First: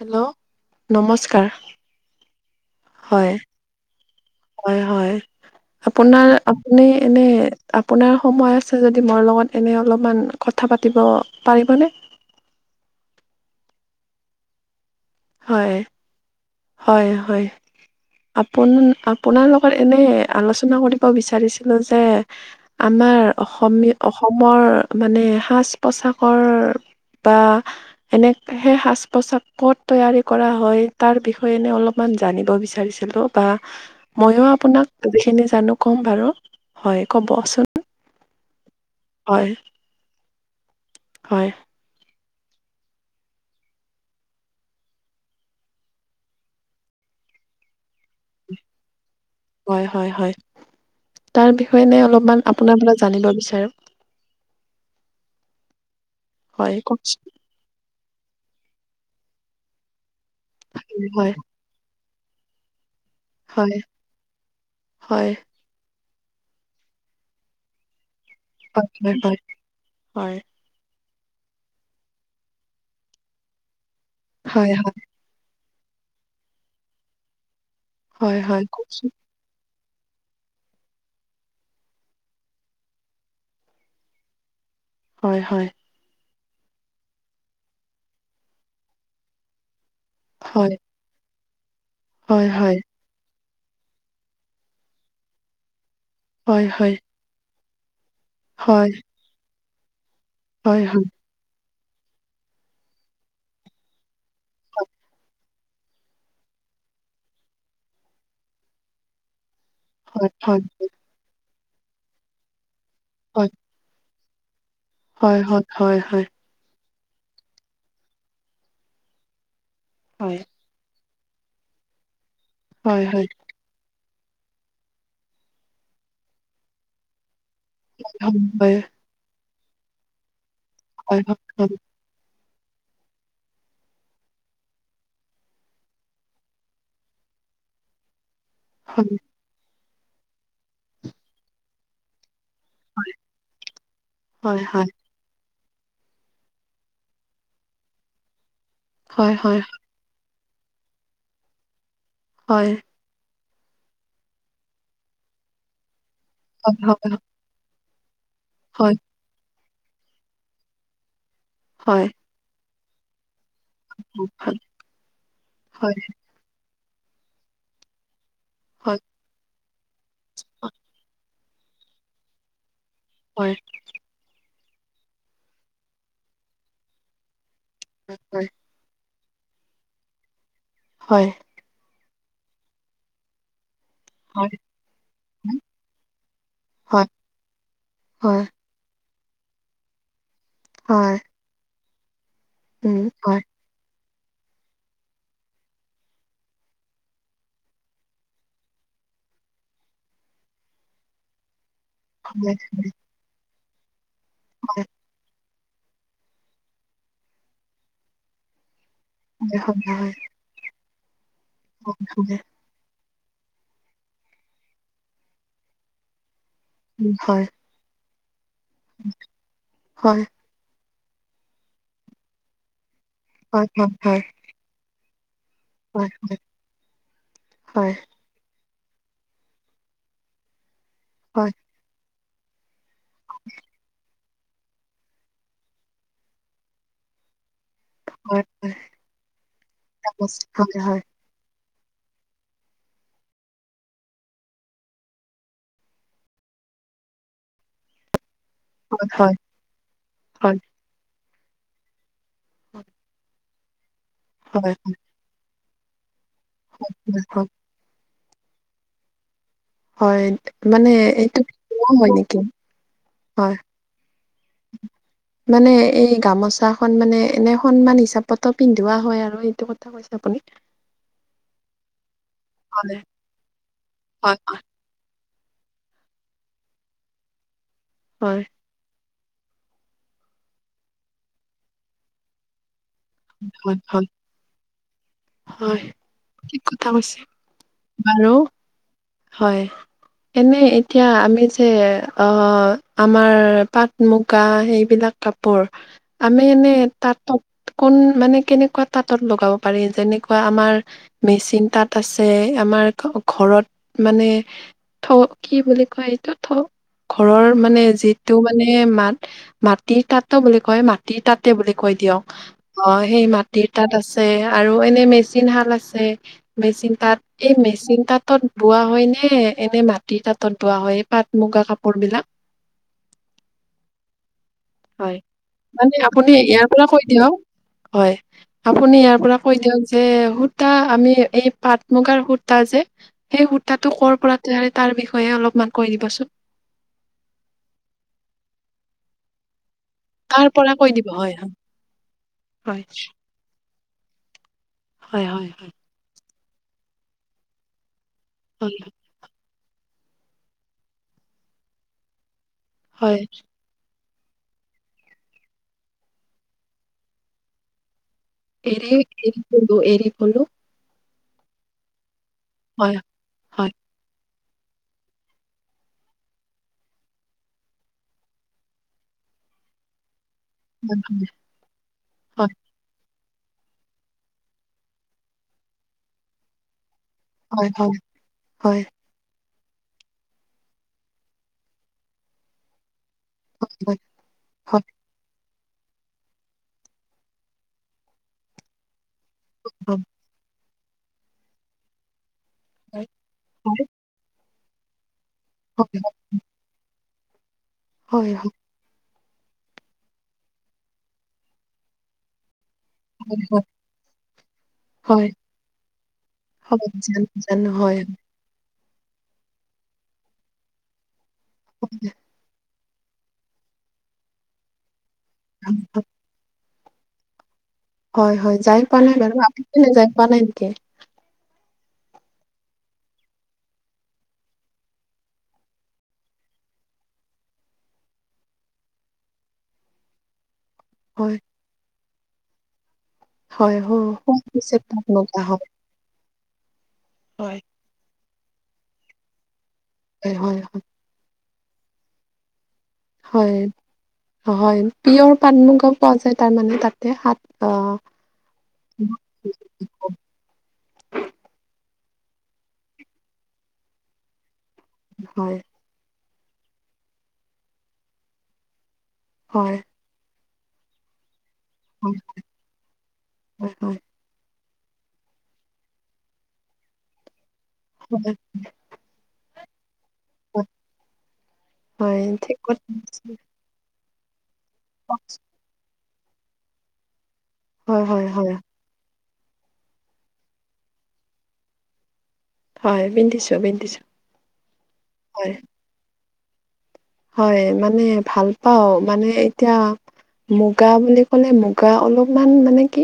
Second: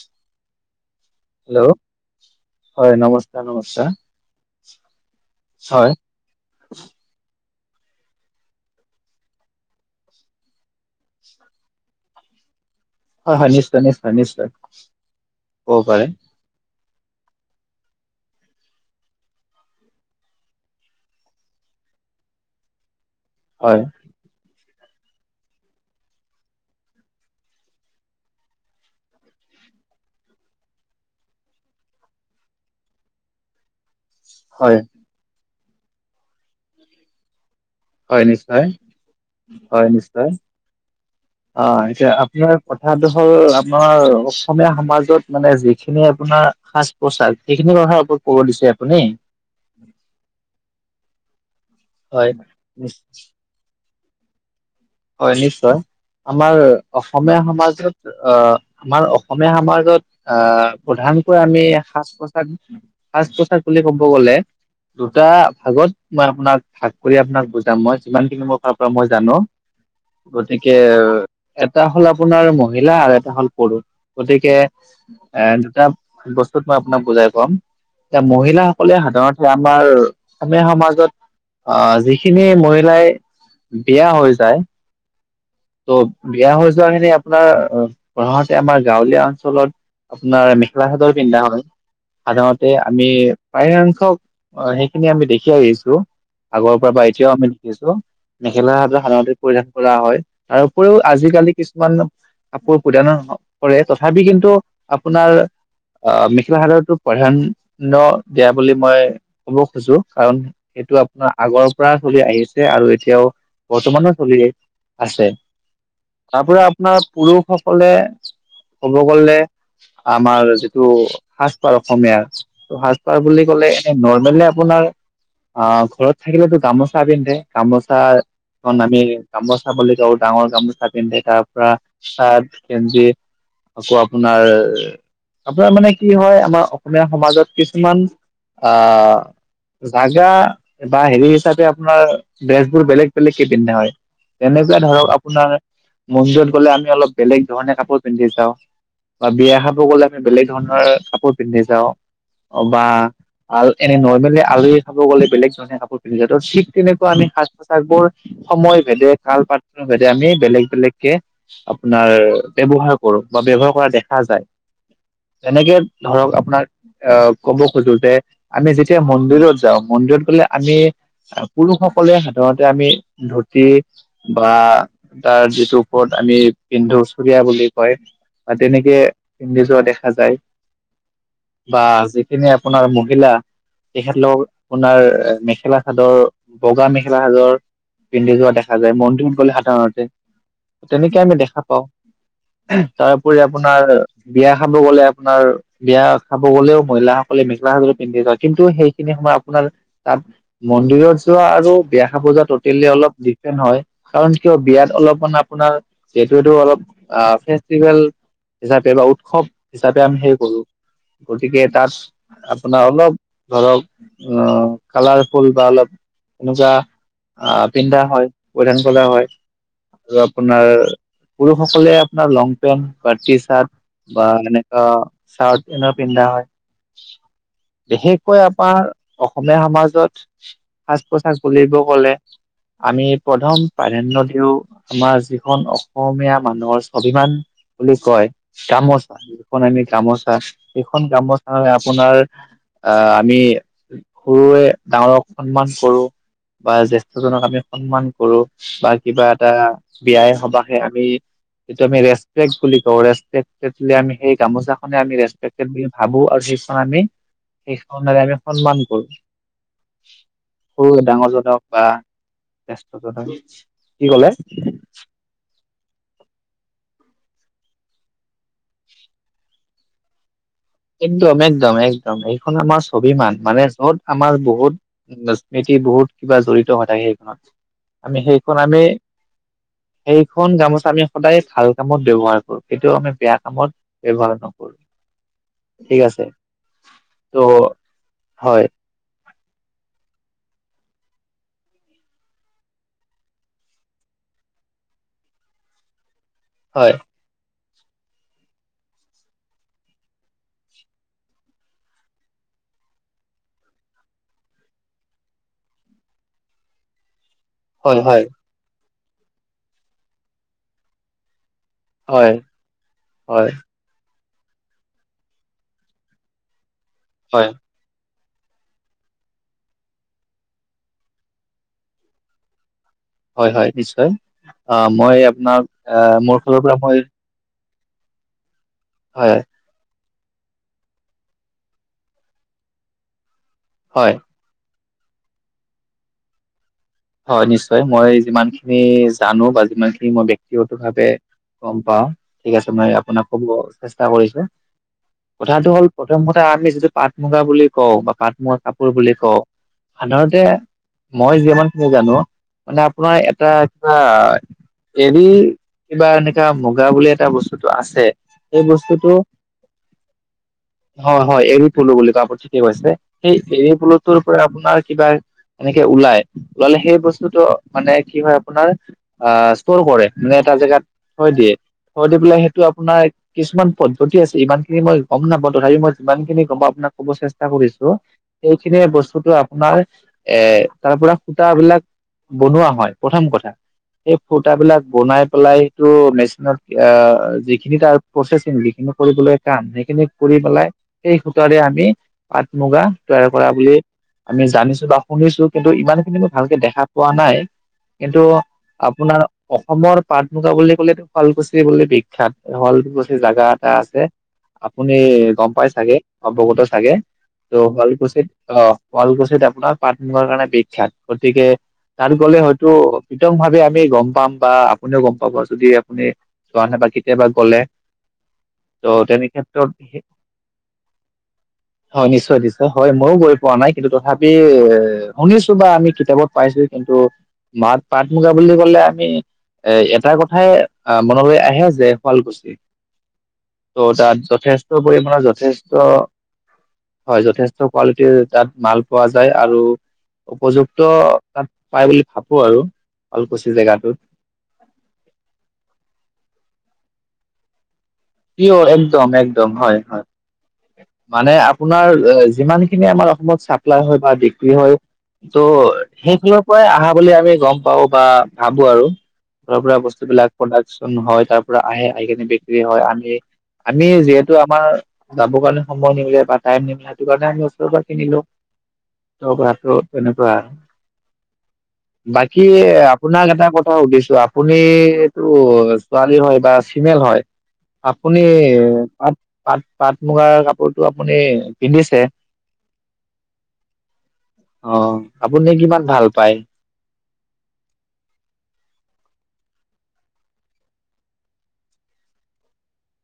Hello! নমস্কাৰ। Hello হয়, নমস্কাৰ নমস্কাৰ হয়, হয়, হয় আপোনাৰ আপুনি এনে আপোনাৰ সময় আছে যদি মোৰ লগত এনে অলপমান কথা পাতিব পাৰিবনে? হয়, হয়, নিশ্চয়, নিশ্চয়, নিশ্চয়। হয় ক'ব পাৰে। হয়, হয়। আপোন- আপোনাৰ লগত এনে আলোচনা কৰিব বিচাৰিছিলোঁ যে আমাৰ হয় অসমীয়া অসমৰ মানে সাজ পোচাকৰ বা এনে সেই সাজ পোছাক ক'ত তৈয়াৰী কৰা হয়, তাৰ বিষ য়ে অলপমান জানিব বিচাৰিছিলোঁ বা ময়ো হয় আপোনাক যিখিনি জানো ক'ম বাৰু হয়, ক'বচোন। হয়, নিশ্চয় হয়, নিশ্চয়। হয়। অ', এতিয়া আপোনাৰ কথাটো হ'ল আপোনাৰ অসমীয়া সমাজত মানে যিখিনি আপোনাৰ সাজ পোচাক সেইখিনি কথাৰ ওপৰত ক'ব দিছে আপুনি? হয়, হয়, হয়। তাৰ বিষয়ে এনেই হয় অলপমান আপোনাৰ পৰা নিশ্চয় জানিব বিচাৰোঁ। হয় নিশ্চয়। আমাৰ হয়, কওকচোন। অসমীয়া সমাজত অ' আমাৰ অসমীয়া সমাজত আ, হয়, প্ৰধানকৈ আমি সাজ পো সাজ, সাজ পোচাক হয়, বুলি ক'ব গ'লে দুটা হয়, ভাগত মই আপোনাক ভাগ কৰি আপোনাক বুজাম, মই যিমানখিনি মোৰ হয়, ফালৰপৰা মই হয়, জানো। হয়। হয়, গতিকে এটা হ'ল আপোনাৰ মহিলা আৰু এটা হল পুৰুষ। গতিকে হয়, এ, দুটা বস্তুত মই আপোনাক বুজাই ক'ম। এ, হয়, হয়, মহিলাসকলে কওকচোন। সাধাৰণতে আমাৰ অসমীয়া সমাজত অ' যিখিনি মহিলাই বিয়া হৈ যায় হয় হয়। ত' বিয়া হৈ যোৱাখিনি আপোনাৰ লগতে আমাৰ গাঁৱলীয়া অঞ্চলত আপোনাৰ হয়, মেখেলা চাদৰ পিন্ধা হয়। হয়, সাধাৰণতে হয়, আমি প্ৰায়সংখ্যক সেইখিনি আমি দেখি আহিছো হয়, আগৰপৰা হয়। বা এতিয়াও আমি দেখিছোঁ। মেখেলা হয়, চাদৰ সাধাৰণতে পৰিধান কৰা হয় তাৰ হয়, উপৰিও আজিকালি কিছুমান কিমান কাপোৰ পৰিধান কৰে তথাপি কিন্তু আপোনাৰ অ' মেখেলা চাদৰটো প্ৰধান্য দিয়া বুলি মই ক'ব খোজো হয়, কাৰণ হয়, সেইটো আপোনাৰ আগৰপৰা চলি আহিছে আৰু এতিয়াও বৰ্তমানৰ চলে। হয় হয়। হয় হয়। তাৰপৰা আপোনাৰ পুৰুষসকলে ক'ব গলে আমাৰ যিটো সাজপাৰ অসমীয়াৰ, ত' হয়, সাজপাৰ হয়, হয়, বুলি ক'লে নৰ্মেলি আপোনাৰ অ' ঘৰত থাকিলেতো গামোচা পিন্ধে। গামোচাখন আমি গামোচা বুলি কওঁ, ডাঙৰ গামোচা পিন্ধে হয়, হয়, হয়, হয়, হয়, তাৰপৰা হয়। চাৰ্ট, গেঞ্জী আকৌ আপোনাৰ, আপোনাৰ মানে কি হয় আমাৰ অসমীয়া সমাজত কিছুমান আ, জাগা বা হেৰি হিচাপে আপোনাৰ দেজ বোৰ বেলেগ বেলেগকে পিন্ধা হয়, হয়, যেনেকুৱা হয়, ধৰক আপোনাৰ মন্দিৰত গ'লে আমি অলপ বেলেগ ধৰণে কাপোৰ পিন্ধি যাওঁ বা হয়, হয়, হয়, বিয়া হয়, খাব গ'লে বেলেগ ধৰণেৰে কাপোৰ পিন্ধি যাওঁ হয়, হয়, বা আৰু এনে নৰ্মেলি আলহী খাব গলে বেলেগ ধৰণে কাপোৰ পিন্ধি যায়। ত' ঠিক হয়, হয়, হয়, হয়, তেনেকুৱা আমি সাজ পোচাকবোৰ সময় ভেদে কালপাত্ৰ ভেদে আমি বেলেগ বেলেগকে আপোনাৰ ব্যৱহাৰ কৰো বা ব্যৱহাৰ কৰা দেখা যায়। এনেকে হয়, ধৰক আপোনাৰ আ, ক'ব খোজো যে আমি যেতিয়া মন্দিৰত যাওঁ মন্দিৰত গ'লে আমি পুৰুষসকলে সাধাৰণতে আমি ধুতি হয়, বা তাৰ যিটো ওপৰত আমি পিন্ধো চুৰিয়া বুলি কয় বা তেনেকে পিন্ধি যোৱা দেখা যায়। হয়। বা যিখিনি আপোনাৰ মহিলা তেখেতলোক হয়, আপোনাৰ মেখেলা চাদৰ, বগা হয়, মেখেলা সাদৰ পিন্ধি হয়। যোৱা দেখা দো যায়, মন্দিৰত গ'লে সাধাৰণতে তেনেকে আমি দেখা পাও, তাৰপৰি আপোনাৰ বিয়া খাব গ'লে আপোনাৰ বিয়া খাব গ'লেও মহিলাসকলে মেখেলা চাদৰ পিন্ধি যায় কিন্তু সেইখিনি সময় আপোনাৰ তাত মন্দিৰত যোৱা আৰু বিয়া খাব যোৱা টটেলি অলপ ডিফেণ্ট হয় কাৰণ কিয় বিয়াত অলপমান আপোনাৰ যিহেতু এইটো অলপ ফেষ্টিভেল হিচাপে বা উৎসৱ হিচাপে আমি সেই কৰোঁ, গতিকে তাত আপোনাৰ অলপ ধৰক অ' কালাৰ ফুল বা অলপ এনেকুৱা আ, পিন্ধা হয়, প্ৰধান কলা হয়, আৰু আপোনাৰ পুৰুষসকলে আপোনাৰ লং পেণ্ট বা টি চাৰ্ট বা এনেকুৱা চাৰ্ট এনে পিন্ধা হয়। বিশেষ বিশষকৈ আমাৰ অসমীয়া সমাজত সাজ পোছাক বুলিব গ'লে আমি প্ৰথম প্ৰাধাণ্য দিওঁ আমাৰ যিখন অসমীয়া মানুহৰ স্বাভিমান বুলি কয় গামোচা। যিখন আমি গামোচা সেইখন গামচা হয় আপোনাৰ আ আমি সৰুৱে ডাঙৰক সন্মান কৰো বা জেস্থজনক আমি সন্মান কৰো, বা কিবা এটা বিয়াই সবাহে আমি এইটো আমি ৰেষ্ট পেক্ট বুলি কওঁ, ৰেচপেক্টেড বুলি সেই গামোচাখনে আমি ৰেচপেক্টেড বুলি ভাবো আৰু ৰন আমি সেইখনৰে আমি সন্মান কৰো। হয় মানে এইটো ডাঙৰজনক বা হয় নেকি? হয়, কি ক'লে? মানে এই গামোচাখন মানে এনে সন্মান হিচাপতো পিন্ধোৱা হয় আৰু সেইটো কথা। কি কৈছে আপুনি? একদম একদম একদম এইখন আমাৰ হয়, স্বভিমান। মানে য'ত আমাৰ হয়, বহুত স্মৃতি বহুত কিবা জড়িত হৈ থাকে সেইখনত। আমি হয়, সেইখন আমি সেইখন গামোচ আমি সদায় ভাল কামত ব্যৱহাৰ কৰো। সেইটোও আমি বেয়া কামত হয়, হয়, হয়, ব্যয়ৱহাৰ নকৰো। হয় ঠিক আছে ঠিক কথা কৈছে। ত' বাৰু হয় হয়। এনে এতিয়া আমি যে অ' আমাৰ পাট মুগা সেইবিলাক কাপোৰ আমি এনে হয় তাত কোন মানে কেনেকুৱা তাঁতত লগাব পাৰি? যেনেকুৱা আমাৰ মেচিন তাত আছে, আমাৰ ঘৰত মানে থ কি বুলি কয় এইটো থ ঘৰৰ মানে হয় হয় যিটো মানে মাত মাটিৰ তাঁতো বুলি কয়, মাটিৰ তাঁত তে বুলি কৈ দিয়ক। হয় অ' সেই হয় মাটিত তাত আছে। আৰু এনে মেচিন শাল আছে। মেচিন তাত হয় এই মেচিন তাতত বোৱা হয় নে? এনে মাটিৰ তাতত বোৱা হয় এই পাট মুগা কাপোৰ বিলাক? হয়, হয় নিশ্চয় অ' হয়, মই আপোনাক মানে আপুনি মোৰ ফালৰ ইয়াৰ পৰা কৈ মই দিয়ক হয়। আপুনি ইয়াৰ হয় পৰা কৈ দিয়ক যে সূতা আমি এই পাট মুগাৰ সূতা যে সেই সূতাটো হয় ক'ৰ পৰা তৈয়াৰী, তাৰ বিষয়ে অলপমান কৈ দিবচোন? হয়, নিশ্চয়, মই যিমান খিনি জানো বা যিমান খিনি মই তাৰ বক্তিগত পৰা কৈ দিব ভাৱে হয়, গ'ম পাওঁ, ঠিক আছে হয়, মই আপোনাক ক'ব চেষ্টা কৰিছো। হয়, হয়, কথাটো হয়, হ'ল প্ৰথমতে আমি যিটো পাট মুগা বুলি কওঁ বা পাট মুগা হয়, কাপোৰ বুলি কওঁ সাধাৰতে মই যিমান খিনি জানো, মানে হয়। আপোনাৰ এটা বা এৰি কিবা এনেকা মুগা বুলি এটা বস্তুটো আছে। সেই এৰি বস্তুটো এৰি পলু এৰি পলু। হয়, হয় এৰি পলু বুলি কয়, আপুনি ঠিকেই কৈছে। হয়, সেই হয়, এৰি পলুটোৰ পৰা আপোনাৰ কিবা এনেকে ওলাই। ওলালে সেই বস্তুতটো মানে কি হয় আপোনাৰ আহ ষ্টৰ কৰে। মানে এটা জেগাত থৈ দিয়ে, থৈ দি পেলাই হয়, সেইটো আপোনাৰ কিছুমান পদ্ধতি আছে, ইমান খিনি মই গ'ম নাপাওঁ তথাপি মই যিমান খিনি গ'ম পাওঁ আপোনাক ক'ব চেষ্টা চেষ্টা হয়, কৰিছো, হয়, সেইখিনি হয়, হয়, বস্তুতে আপোনাৰ এ তাৰ পৰা সুতাবিলাক বনোৱা হয় প্ৰথম কথা। হয়। সেই সুতাবিলাক বনাই পেলাই তো মেচিনত যিখিনি তাৰ প্ৰচেছিং যিখি কৰিবলগীয়া কাম হয়, সেইখিনি কৰি পেলাই সেই সূতাৰে আমি পাট-মুগা তৈয়াৰ কৰা বুলি হয়, আমি জানিছো বা শুনিছো। কিন্তু ইমান হয়, খিনি ভালকে দেখা পোৱা নাই। কিন্তু হয়, আপোনাৰ অসমৰ পাট-মুগা বুলি ক'লে শুৱালকুছি বুলি বিখ্যাত। শুৱালকুছি হয়, জাগা হয়, এটা আছে আপুনি হয়, গ'ম পাই চাগে অৱগত হয়, চাগে। জানো, ত' জানো, হয়, শুৱালকুছিত- অ', শুৱালকুছিত আপোনাৰ পাট-মুগাৰ কাৰণে বিখ্যাত গতিকে তাত গলে হয়তো বিতং ভাৱে আমি গম পাম বা আপুনিও গম পাব যদি আপুনি যোৱা নাই বা কেতিয়াবা গ'লে। হয় হয় যাই পোৱা ত' নাই তেনে বাৰু ক্ষেত্ৰত [unintelligible] যাই পোৱা নাই নেকি? হয় নিশ্চয় নিশ্চয় হয় ময়ো গৈ পোৱা নাই কিন্তু তথাপি এ শুনিছো বা আমি কিতাপত পাইছো কিন্তু মাত পাট-মুগা বুলি কলে আমি এ এটা কথাই আহ হয়, মনলৈ আহে যে শুৱালকুছি। হয়, হ ত' তাত হয়, পিছে যথেষ্ট পাট পৰিমাৰ মুগা হয়, যথেষ্ট হয় যথেষ্ট কৱালিটিৰ তাত মাল পোৱা যায় আৰু হয়, উপযুক্ত হয়, ত পাই বুলি ভাবো আৰু। শুৱালকুছি হয় জেগাটোত হয় পিয়'ৰ পাট মুূগাও পোৱা যায় তাৰমানে তাতে সাত পিয়ৰ' একদম একদম হয় হয়। মানে আপোনাৰ যিমান খিনি আমাৰ অসমত চাপ্লাই হয় বা বিক্ৰী হয় ত' হয়, সেই [unintelligible] পৰাই আহা বুলি আমি গম পাও বা ভাবো আৰু। [unintelligible] পৰা হয়, বস্তু বিলাক প্ৰডাকচন হয় তাৰ পৰা আহে আহি হয়, খিনি বিক্ৰী হয় আমি হয়, আমি হয়, যিহেতু আমাৰ যাবৰ কাৰণে সময় নিমিলে বা টাইম নিমিলে সেইটো কাৰণে আমি হয়, [unintelligible] তেনেকুৱা হয়, হয়, বাকী ঠিক কথা আপোনাক এটা কথা সুধিছো আপুনিটো ছোৱালী হয় বা ফিমেল হয়। হয়, আপুনি হয়, হয়, পাট পাট পাট মুগাৰ কাপোৰতটো আপুনি পিন্ধিছে। হয়, পিন্ধিছো, পিন্ধিছো, অ', আপুনি হয়, কিমান ভাল পায়? হয় মানে ভাল পাওঁ মানে এতিয়া মুগা বুলি ক'লে মুগা অলপমান মানে কি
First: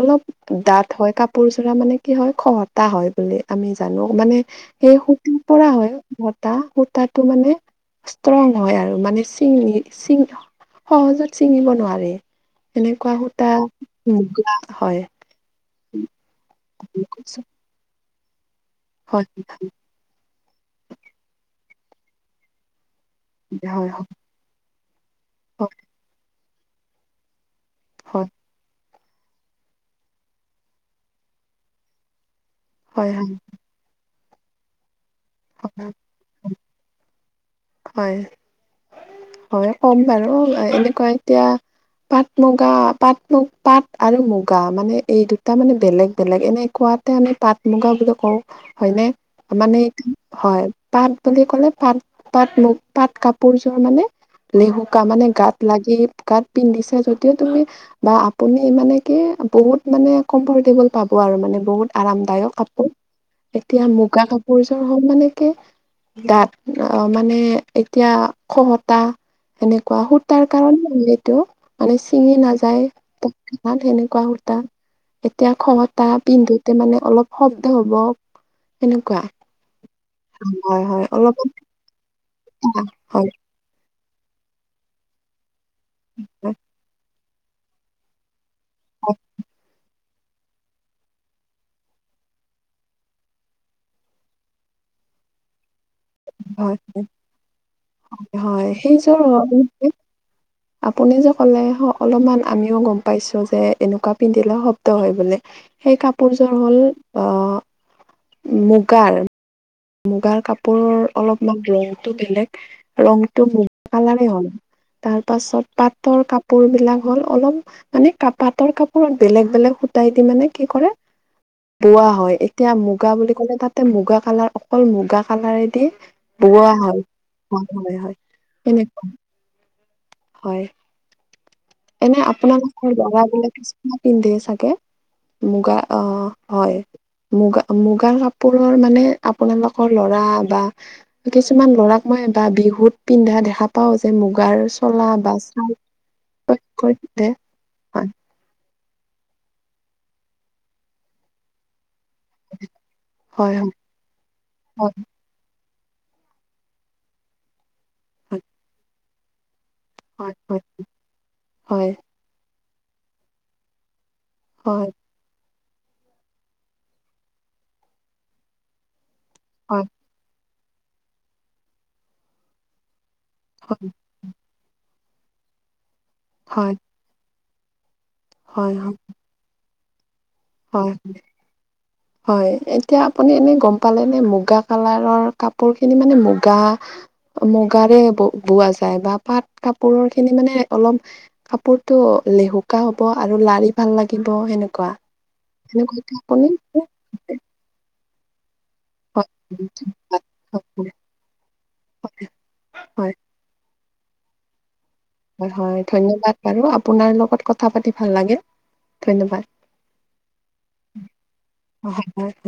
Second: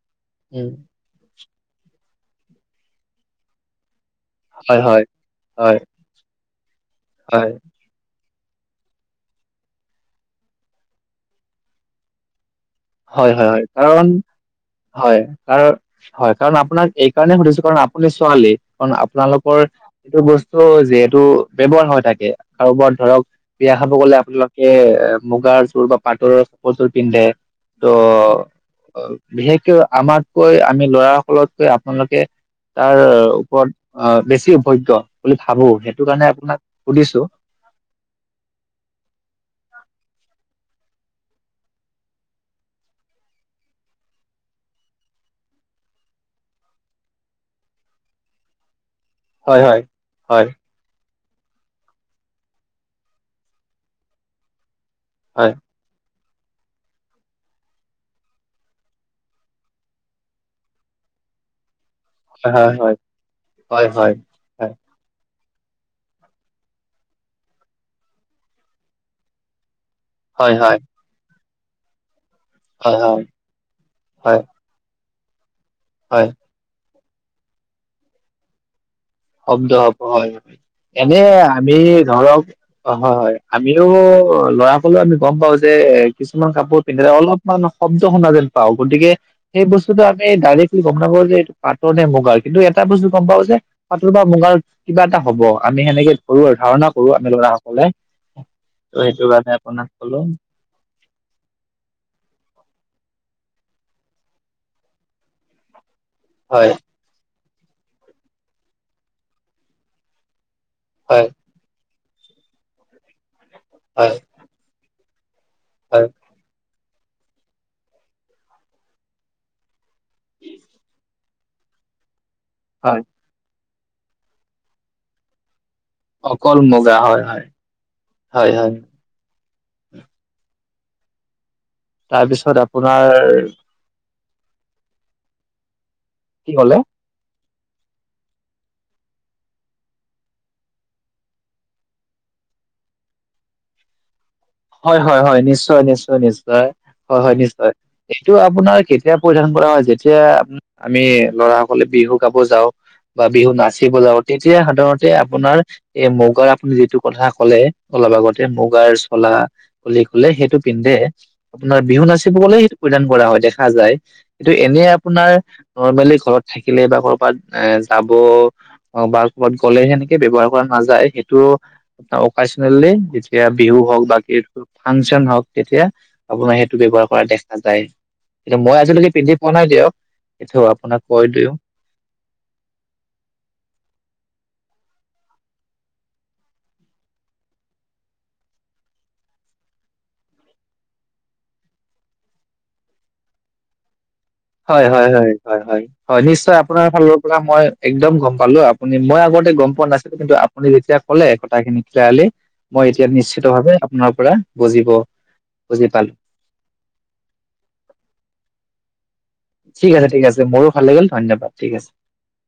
অলপ উম ডাত হয় কাপোৰযোৰা মানে কি হয় খহতা হয় বুলি আমি জানো মানে হয় সেই হয় সূতাৰ পৰা হয় বতা সূতাটো হয় মানে ষ্ট্ৰং হয় আৰু মানে চিঙ চিঙ সহজত চিঙিব নোৱাৰে। তেনেকুৱা হয় সূতা হয় হয় কাৰণ মূগা হয় কাৰ হয় কাৰণ আপোনাক এই কাৰণে সুধিছো কাৰণ আপুনি ছোৱালী। কাৰণ হয় আপোনালোকৰ এইটো বস্তু যিহেতু ব্যৱহাৰ হৈ থাকে কাৰোবাৰ ধৰক হয় বিয়া হয় হয় খাব গলে আপোনালোকে এ মুগাৰ জোৰ বা পাটৰৰ কাপৰ জোৰ পিন্ধে। ত' হয় বিশেষকে আমাতকৈ আমি ল'ৰা সকলতকৈ আপোনালোকে তাৰ হয় ওপৰত অ', বেছি অভিজ্ঞ বুলি ভাবো হয় সেইটো কাৰণে আপোনাক সুধিছো। হয় হয় কম বাৰু এনেকুৱা এতিয়া পাট মুগা পাট মুগ পাট আৰু মুগা মানে এই দুটা মানে বেলেগ বেলেগ এনেকুৱাত তাতে আমি পাট মুগা বুলি কওঁ হয়নে। হয় মানে হয়। হয় পাত বুলি ক'লে পাত পাট মু পাট কাপোৰযোৰ মানে লেহুকা মানে হয় গাত লাগি গাত পিন্ধিছে যদিও তুমি বা আপুনি মানে কি বহুত মানে কম্ফৰটেবুল পাব আৰু মানে বহুত আৰামদায়ক হয়, কাপোৰ হয়, এতিয়া হয়, হয়। মুগা কাপোৰযোৰ হ'ল মানেকি দাঠ অ', মানে এতিয়া খহতা সেনেকুৱা সুত হয়, তাৰ হয়, হয়, কাৰণে ম এইটো মানে ছিঙি নাযায় হয়, হয়, প সেনেকুৱা হয়, সূতা। এতিয়া খহতা হয়, পিন্ধোতে মানে অলপ শব্দ হব সেনেকুৱা। শব্দ হব হয় হয় হয় এনে অলপমান আমি ধৰক অ', হয় হয়। আমিও ল'ৰা সলেও আমি গম পাও যে কিছুমান কাপোৰ পিন্ধিলে অলপ মান শব্দ শুনা যেন পাওঁ গতিকে সেই বস্তুটো আমি ডাইৰেক্ট গম নাপাব যে এইটো পাটৰ নে মুগাৰ কিন্তু এটা বস্তু গম পাও যে পাতৰ বা মুগাৰ কিবা এটা হব আমি সেনেকে কৰো আৰু হয় ধাৰণা হয় কৰো আমি লৰা সকলে হয় ত সেইযোৰ সেইটোৰ বাবে আপোনাক কলো। আপুনি যে ক'লে অলপমান আমিও গম পাইছো যে এনেকুৱা পিন্ধিলে শব্দ হয় বুলি। সেই কাপোৰযোৰ হয়, হ'ল আহ মুগাৰ। মুগাৰ কাপোৰৰ হয়, অলপমান ৰংটো বেলেগ ৰংটো মুগা হয়, কালাৰে হ'ল। তাৰ পাছত পাটৰ হয়, কাপোৰ কাপোৰ বিলাক হ'ল অলপ মানে ক পাটৰ কাপোৰত বেলেগ বেলেগ সুতাই দি মানে কি কৰে বোৱা হয় এতিয়া হয়, মুগা বুলি ক'লে তাতে মুগা কালাৰ অকল মুগা কালাৰেদি বোৱা হয়, হয়, হয়, হয়। হয়নে? হয়, এনে তাৰপিছত আপোনালোকৰ আপোনাৰ [inaudible] পিন্ধে চাগে? মুগা আহ, কি ক'লে হয়। মুগা মুগাৰ কাপোৰৰ মানে আপোনালোকৰ ল'ৰা বা কিছুমান ল'ৰাক মই বা বিহুত পিন্ধা দেখা পাও যে মুগাৰ হয় চলা হয় বা হয় চাৰ্ট নিশ্চয় নিশ্চয় নিশ্চয় হয় পিন্ধে হয়শ্চ এছতাই হয় এইটো আপোনাৰ কেতিয়া পৰিধান কৰা হয় যেতিয়া আমি লৰা কলে বিহু গাব যাওঁ বা বিহু হয় হয় নাচিব যাওঁ তেতিয়া সাধাৰণতে আপোনাৰ এই মুগাৰ আপুনি যিটো কথা ক'লে অলপ আগতে মুগাৰ চলা, খলি খুললে হয় সেইটো হয় পিন্ধে আপোনাৰ বিহু নাচিব গলে সেইটো পৰিধান কৰা হয় দেখা যায়। কিন্তু হয় হয় হয় এনে আপোনাৰ নৰ্মেলি ঘৰত থাকিলে বা কৰ'বাত এ যাব অ, বাৰ ক'ৰবাত গ'লে সেনেকে ব্যৱহাৰ কৰা নাযায় সেইটোও অনেল এতিয়া হয় বিহু হয় হওক বাাক ফাংচন হওক তেতিয়া আপোনাৰ হয় সেইটো ব্যৱহাৰ কৰা দেখা যায়। কিন্তু হয় মই আজিলৈকে পিন্ধি পোৱা নাই দিয়ক এইটো হয় আপোনাক কৈ দিও। [unintelligible] হয়, এতিয়া আপুনি এনেই গম পালেনে মুগা কালাৰৰ কাপোৰখিনি মানে মুগা মুগাৰে ব-বোৱা যায় বা পাট কাপোৰৰ খিনি মানে অলপ, কাপোৰতটো লেহুকা হব আৰু লাৰি ভাল লাগিব হয় সেনেকুৱা। হয় হয় হয় হয় সেনেকুৱাকে হয় আপুনি নিশ্চয় আপোনাৰ হয় ফালৰ পৰা মই একদম গম পালো মই আগতে গম পোৱা নাছিলো কিন্তু আপুনি যেতিয়া ক'লে কথাখিনি ক্ললি হয় মই হয় এতিয়া নিশ্চিত ভাৱে আপোনাৰ পৰা বুজিব হয় হয় বুজি পালো ধন্যবাদ বাৰু আপোনাৰ লগত কথা পাতি ভাল লাগিল। ধন্যবাদ। ঠিক আছে ঠিক আছে মোৰো ভাল লাগিল ধন্যবাদ। ঠিক আছে। হয় হয় হয়।